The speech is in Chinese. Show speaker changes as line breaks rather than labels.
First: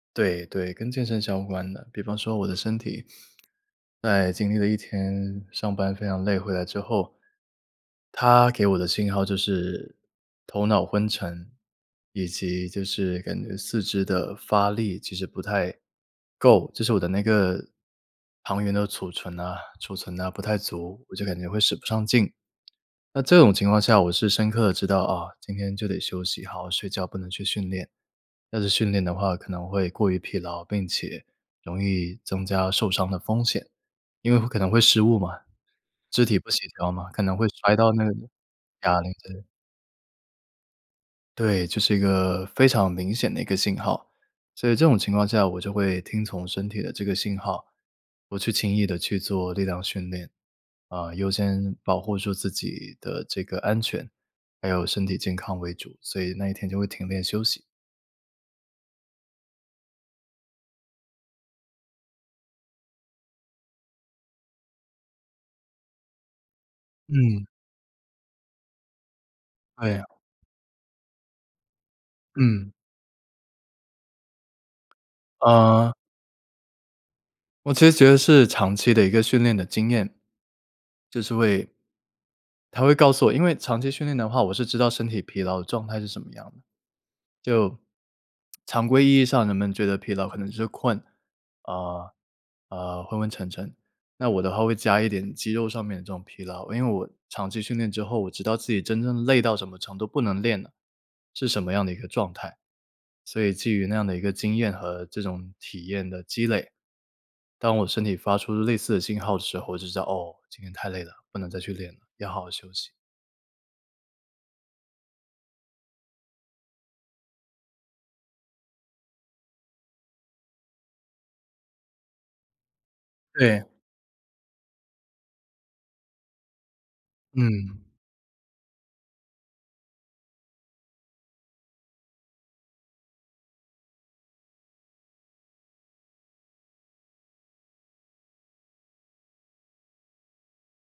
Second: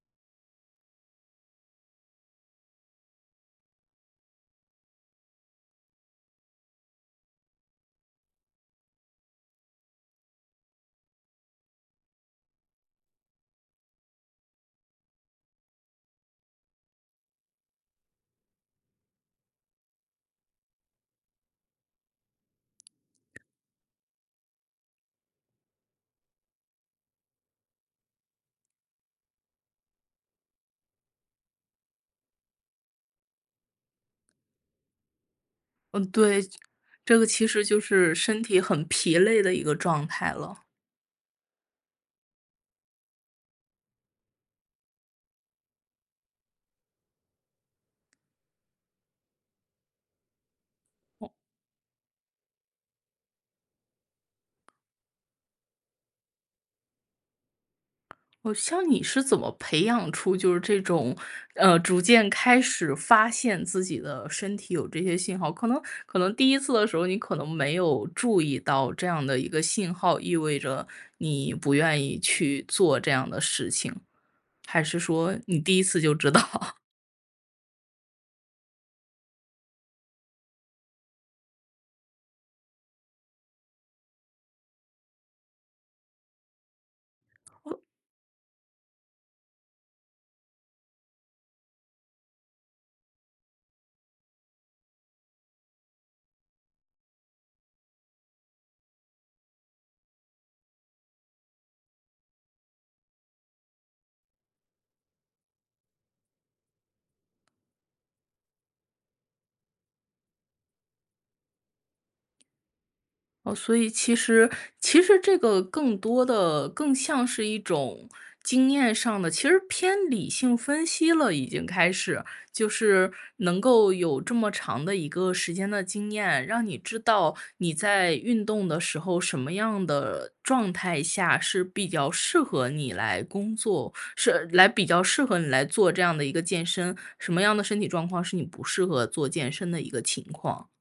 对对，跟健身相关的。比方说我的身体，在经历了一天上班非常累，回来之后，它给我的信号就是头脑昏沉，以及就是感觉四肢的发力其实不太够，就是我的那个糖原的储存呐储存呐不太足，我就感觉会使不上劲。那这种情况下我是深刻地知道，啊，今天就得休息，好好睡觉，不能去训练。要是训练的话可能会过于疲劳，并且容易增加受伤的风险，因为会可能会失误嘛，
嗯，
肢体
对，
不协调嘛，
这
可
个
能
其
会
实
摔
就
到那个
是身体很
哑铃，
疲累
对。
的一个状态了。
对，就是一个非常明显的一个信号。所以这种情况下我就会听从身体的这个信号，不去轻易地去做力量训练。啊，优
哦。
先保护住自己的这个安全，还有身体健康为主，所以那一天就会停练休息。
哦，像你是怎么培养出就是这种，嗯，逐渐开始发现自己的身体有这些信号。可能可能第一次的时候，你可
嗯。
能没有注意到这样的一个
哎
信
呀。
号，意味着你不愿意去
嗯。
做这样的事情，还是说你第一
嗯。
次就知道。
我其实觉得是长期的一个训练的经验，就是会它会告诉我因为长期训练的话我是知道身体疲劳的状态是什么样的。就，
我
常规意义上人们觉得疲劳可能就是困，啊，啊，昏昏沉沉，那我的话会加一点肌肉上面的这种疲劳。因为我长期训练之后，我知道自己真正累到什么程度，不能练了，是什么样的一个状态。所以基于那样的一个经验和这种体验的积累，当我身体发出类似的信号的时候，我就知道，哦，今天太累了，不能再去练了，要好好休息。
哦，所以其实其实这个更多的，更像是一种经验上的，其实偏理性分析了，已经开始。就是能
对。
够有这么长的一个时间的经验，让你知道你
嗯。
在运动的时候，什么样的状态下是比较适合你来工作是来比较适合你来做这样的一个健身，什么样的身体状况是你不适合做健身的一个情况。